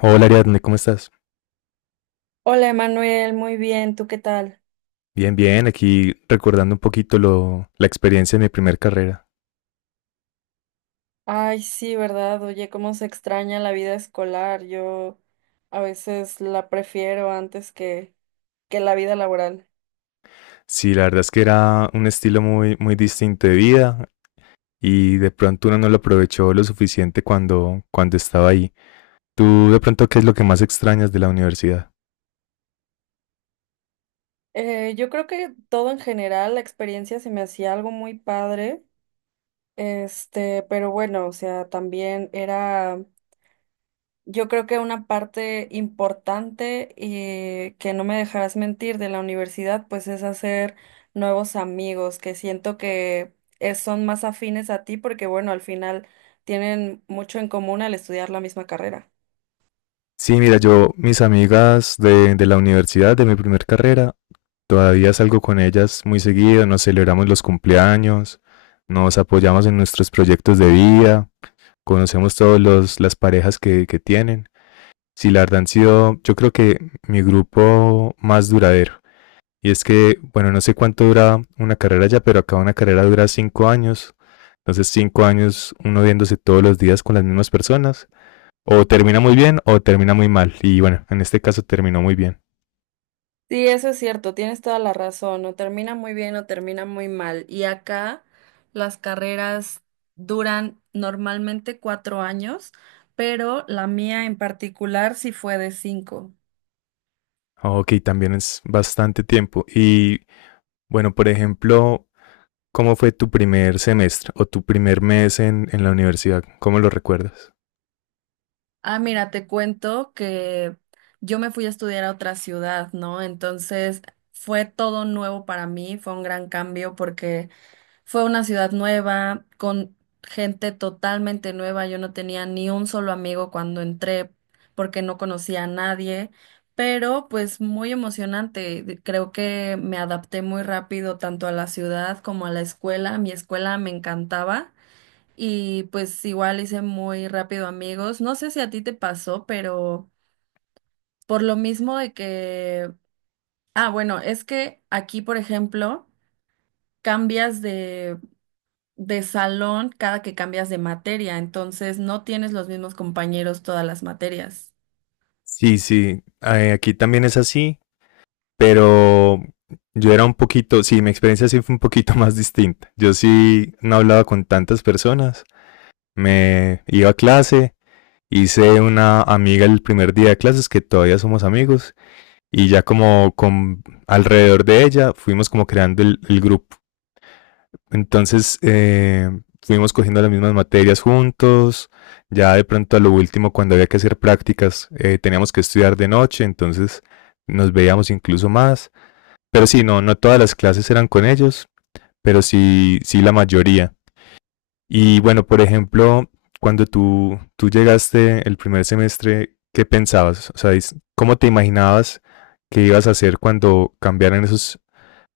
Hola Ariadne, ¿cómo estás? Hola Emanuel, muy bien, ¿tú qué tal? Bien, bien, aquí recordando un poquito la experiencia de mi primer carrera. Ay, sí, ¿verdad? Oye, cómo se extraña la vida escolar. Yo a veces la prefiero antes que la vida laboral. Sí, la verdad es que era un estilo muy distinto de vida y de pronto uno no lo aprovechó lo suficiente cuando estaba ahí. ¿Tú de pronto qué es lo que más extrañas de la universidad? Yo creo que todo en general, la experiencia se me hacía algo muy padre, este, pero bueno, o sea, también era. Yo creo que una parte importante y que no me dejarás mentir de la universidad, pues es hacer nuevos amigos que siento que son más afines a ti porque bueno, al final tienen mucho en común al estudiar la misma carrera. Sí, mira, mis amigas de la universidad, de mi primer carrera, todavía salgo con ellas muy seguido, nos celebramos los cumpleaños, nos apoyamos en nuestros proyectos de vida, conocemos todos los las parejas que tienen. Sí, la verdad han sido, yo creo que mi grupo más duradero. Y es que, bueno, no sé cuánto dura una carrera ya, pero acá una carrera dura 5 años. Entonces, 5 años uno viéndose todos los días con las mismas personas. O termina muy bien o termina muy mal. Y bueno, en este caso terminó muy bien. Sí, eso es cierto, tienes toda la razón, o termina muy bien o termina muy mal. Y acá las carreras duran normalmente 4 años, pero la mía en particular sí fue de cinco. Ok, también es bastante tiempo. Y bueno, por ejemplo, ¿cómo fue tu primer semestre o tu primer mes en la universidad? ¿Cómo lo recuerdas? Ah, mira, te cuento que yo me fui a estudiar a otra ciudad, ¿no? Entonces fue todo nuevo para mí, fue un gran cambio porque fue una ciudad nueva, con gente totalmente nueva. Yo no tenía ni un solo amigo cuando entré porque no conocía a nadie, pero pues muy emocionante. Creo que me adapté muy rápido tanto a la ciudad como a la escuela. Mi escuela me encantaba y pues igual hice muy rápido amigos. No sé si a ti te pasó, pero por lo mismo de que, bueno, es que aquí, por ejemplo, cambias de salón cada que cambias de materia, entonces no tienes los mismos compañeros todas las materias. Sí, sí, aquí también es así, pero yo era un poquito, sí, mi experiencia sí fue un poquito más distinta. Yo sí no hablaba con tantas personas, me iba a clase, hice una amiga el primer día de clases que todavía somos amigos y ya como con alrededor de ella fuimos como creando el grupo entonces, fuimos cogiendo las mismas materias juntos. Ya de pronto a lo último, cuando había que hacer prácticas, teníamos que estudiar de noche, entonces nos veíamos incluso más. Pero sí, no todas las clases eran con ellos, pero sí, sí la mayoría. Y bueno, por ejemplo, cuando tú llegaste el primer semestre, ¿qué pensabas? O sea, ¿cómo te imaginabas que ibas a hacer cuando cambiaran esos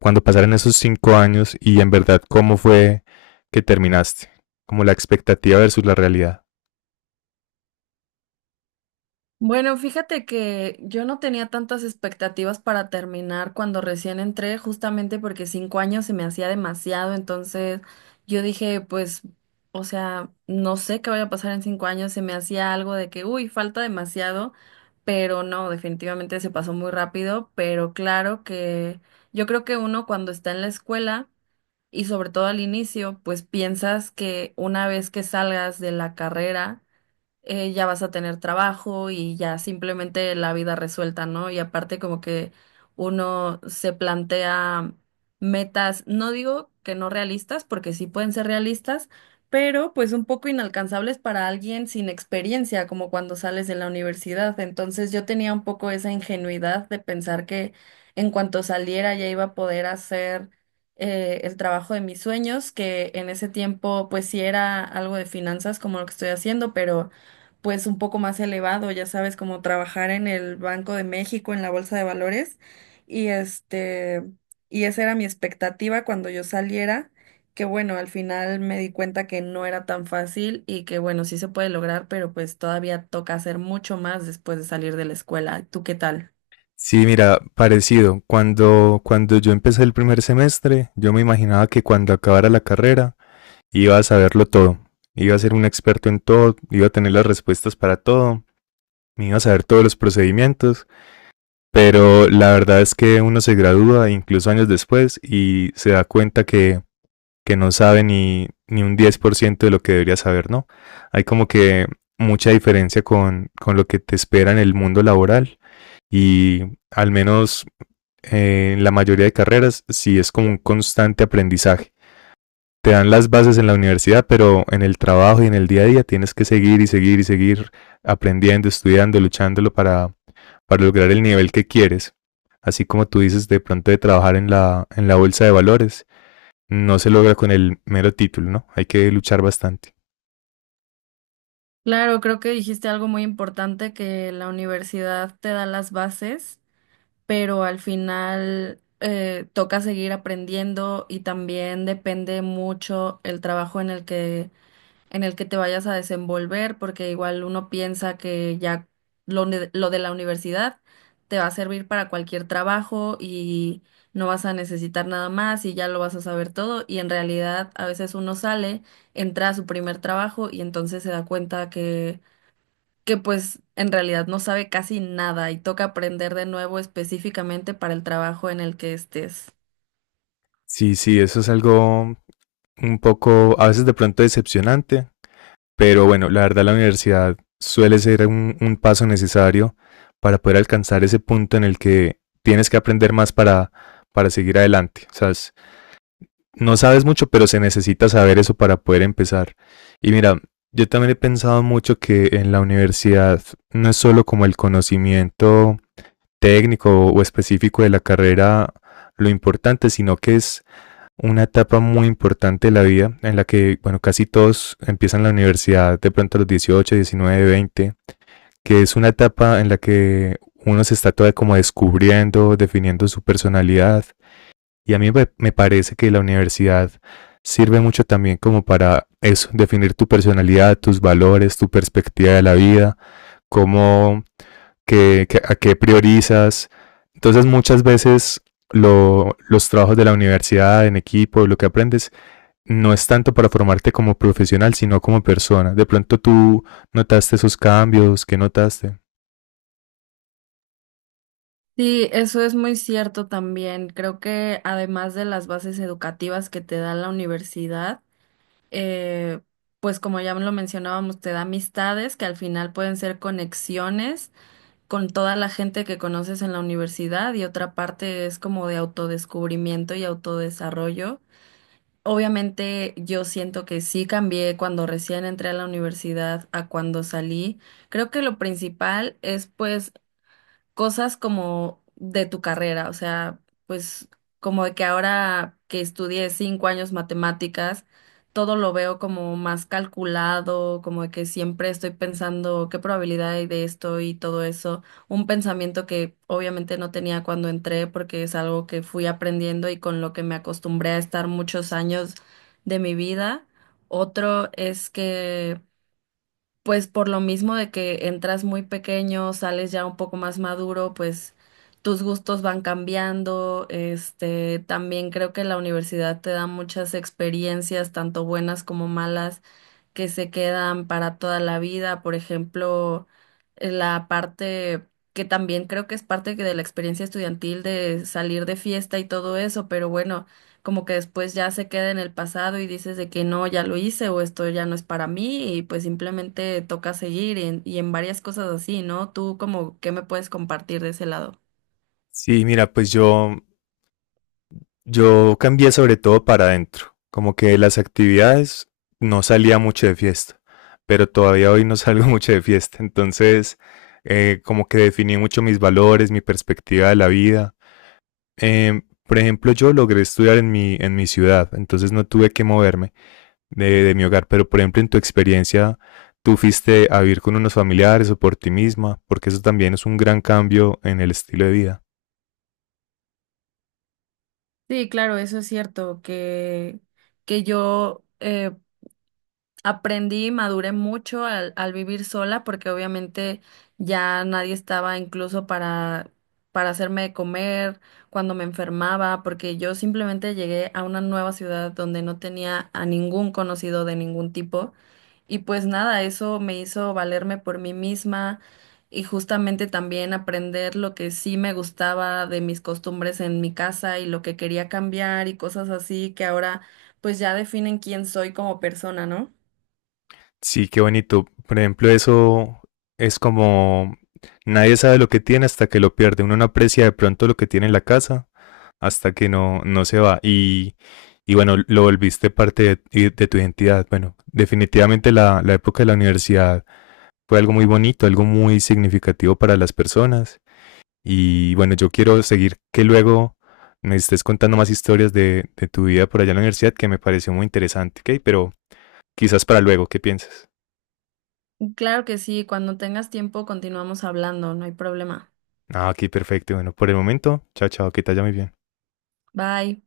cuando pasaron esos 5 años y en verdad cómo fue que terminaste, como la expectativa versus la realidad. Bueno, fíjate que yo no tenía tantas expectativas para terminar cuando recién entré, justamente porque cinco años se me hacía demasiado, entonces yo dije, pues, o sea, no sé qué vaya a pasar en 5 años, se me hacía algo de que, uy, falta demasiado, pero no, definitivamente se pasó muy rápido, pero claro que yo creo que uno cuando está en la escuela y sobre todo al inicio, pues piensas que una vez que salgas de la carrera, ya vas a tener trabajo y ya simplemente la vida resuelta, ¿no? Y aparte como que uno se plantea metas, no digo que no realistas, porque sí pueden ser realistas, pero pues un poco inalcanzables para alguien sin experiencia, como cuando sales de la universidad. Entonces yo tenía un poco esa ingenuidad de pensar que en cuanto saliera ya iba a poder hacer el trabajo de mis sueños, que en ese tiempo pues sí era algo de finanzas como lo que estoy haciendo, pero pues un poco más elevado, ya sabes, como trabajar en el Banco de México, en la Bolsa de Valores, y este, y esa era mi expectativa cuando yo saliera, que bueno, al final me di cuenta que no era tan fácil y que bueno, sí se puede lograr, pero pues todavía toca hacer mucho más después de salir de la escuela. ¿Tú qué tal? Sí, mira, parecido. Cuando yo empecé el primer semestre, yo me imaginaba que cuando acabara la carrera iba a saberlo todo. Iba a ser un experto en todo, iba a tener las respuestas para todo, me iba a saber todos los procedimientos, pero la verdad es que uno se gradúa incluso años después y se da cuenta que no sabe ni un 10% de lo que debería saber, ¿no? Hay como que mucha diferencia con lo que te espera en el mundo laboral y al menos en la mayoría de carreras sí es como un constante aprendizaje. Te dan las bases en la universidad, pero en el trabajo y en el día a día tienes que seguir y seguir y seguir aprendiendo, estudiando, luchándolo para lograr el nivel que quieres. Así como tú dices de pronto de trabajar en en la bolsa de valores, no se logra con el mero título, ¿no? Hay que luchar bastante. Claro, creo que dijiste algo muy importante, que la universidad te da las bases, pero al final toca seguir aprendiendo y también depende mucho el trabajo en el que te vayas a desenvolver, porque igual uno piensa que ya lo de la universidad te va a servir para cualquier trabajo y no vas a necesitar nada más y ya lo vas a saber todo, y en realidad a veces uno sale, entra a su primer trabajo y entonces se da cuenta que pues en realidad no sabe casi nada y toca aprender de nuevo específicamente para el trabajo en el que estés. Sí, sí, eso es algo un poco, a veces de pronto decepcionante, pero bueno, la verdad la universidad suele ser un paso necesario para poder alcanzar ese punto en el que tienes que aprender más para seguir adelante. O sea, no sabes mucho, pero se necesita saber eso para poder empezar. Y mira, yo también he pensado mucho que en la universidad no es solo como el conocimiento técnico o específico de la carrera lo importante, sino que es una etapa muy importante de la vida en la que, bueno, casi todos empiezan la universidad de pronto a los 18, 19, 20, que es una etapa en la que uno se está todavía como descubriendo, definiendo su personalidad. Y a mí me parece que la universidad sirve mucho también como para eso, definir tu personalidad, tus valores, tu perspectiva de la vida cómo, a qué priorizas. Entonces muchas veces los trabajos de la universidad en equipo, lo que aprendes, no es tanto para formarte como profesional, sino como persona. De pronto tú notaste esos cambios, ¿qué notaste? Sí, eso es muy cierto también. Creo que además de las bases educativas que te da la universidad, eh, pues como ya lo mencionábamos, te da amistades que al final pueden ser conexiones con toda la gente que conoces en la universidad, y otra parte es como de autodescubrimiento y autodesarrollo. Obviamente yo siento que sí cambié cuando recién entré a la universidad a cuando salí. Creo que lo principal es pues cosas como de tu carrera, o sea, pues como de que ahora que estudié 5 años matemáticas, todo lo veo como más calculado, como de que siempre estoy pensando qué probabilidad hay de esto y todo eso, un pensamiento que obviamente no tenía cuando entré porque es algo que fui aprendiendo y con lo que me acostumbré a estar muchos años de mi vida. Otro es que pues por lo mismo de que entras muy pequeño, sales ya un poco más maduro, pues tus gustos van cambiando. Este, también creo que la universidad te da muchas experiencias, tanto buenas como malas, que se quedan para toda la vida, por ejemplo, la parte que también creo que es parte que de la experiencia estudiantil de salir de fiesta y todo eso, pero bueno, como que después ya se queda en el pasado y dices de que no, ya lo hice o esto ya no es para mí y pues simplemente toca seguir, y en varias cosas así, ¿no? Tú como, ¿qué me puedes compartir de ese lado? Sí, mira, pues yo cambié sobre todo para adentro. Como que de las actividades no salía mucho de fiesta, pero todavía hoy no salgo mucho de fiesta. Entonces, como que definí mucho mis valores, mi perspectiva de la vida. Eh, por ejemplo, yo logré estudiar en en mi ciudad, entonces no tuve que moverme de mi hogar, pero por ejemplo, en tu experiencia, tú fuiste a vivir con unos familiares o por ti misma, porque eso también es un gran cambio en el estilo de vida. Sí, claro, eso es cierto, que yo aprendí y maduré mucho al vivir sola porque obviamente ya nadie estaba incluso para hacerme de comer cuando me enfermaba, porque yo simplemente llegué a una nueva ciudad donde no tenía a ningún conocido de ningún tipo. Y pues nada, eso me hizo valerme por mí misma y justamente también aprender lo que sí me gustaba de mis costumbres en mi casa y lo que quería cambiar y cosas así que ahora pues ya definen quién soy como persona, ¿no? Sí, qué bonito. Por ejemplo, eso es como nadie sabe lo que tiene hasta que lo pierde. Uno no aprecia de pronto lo que tiene en la casa hasta que no se va. Y bueno, lo volviste parte de tu identidad. Bueno, definitivamente la época de la universidad fue algo muy bonito, algo muy significativo para las personas. Y bueno, yo quiero seguir que luego me estés contando más historias de tu vida por allá en la universidad que me pareció muy interesante, ¿ok? Pero quizás para luego, ¿qué piensas? Claro que sí, cuando tengas tiempo continuamos hablando, no hay problema. Ah, ok, perfecto. Bueno, por el momento, chao, chao, que te vaya muy bien. Bye.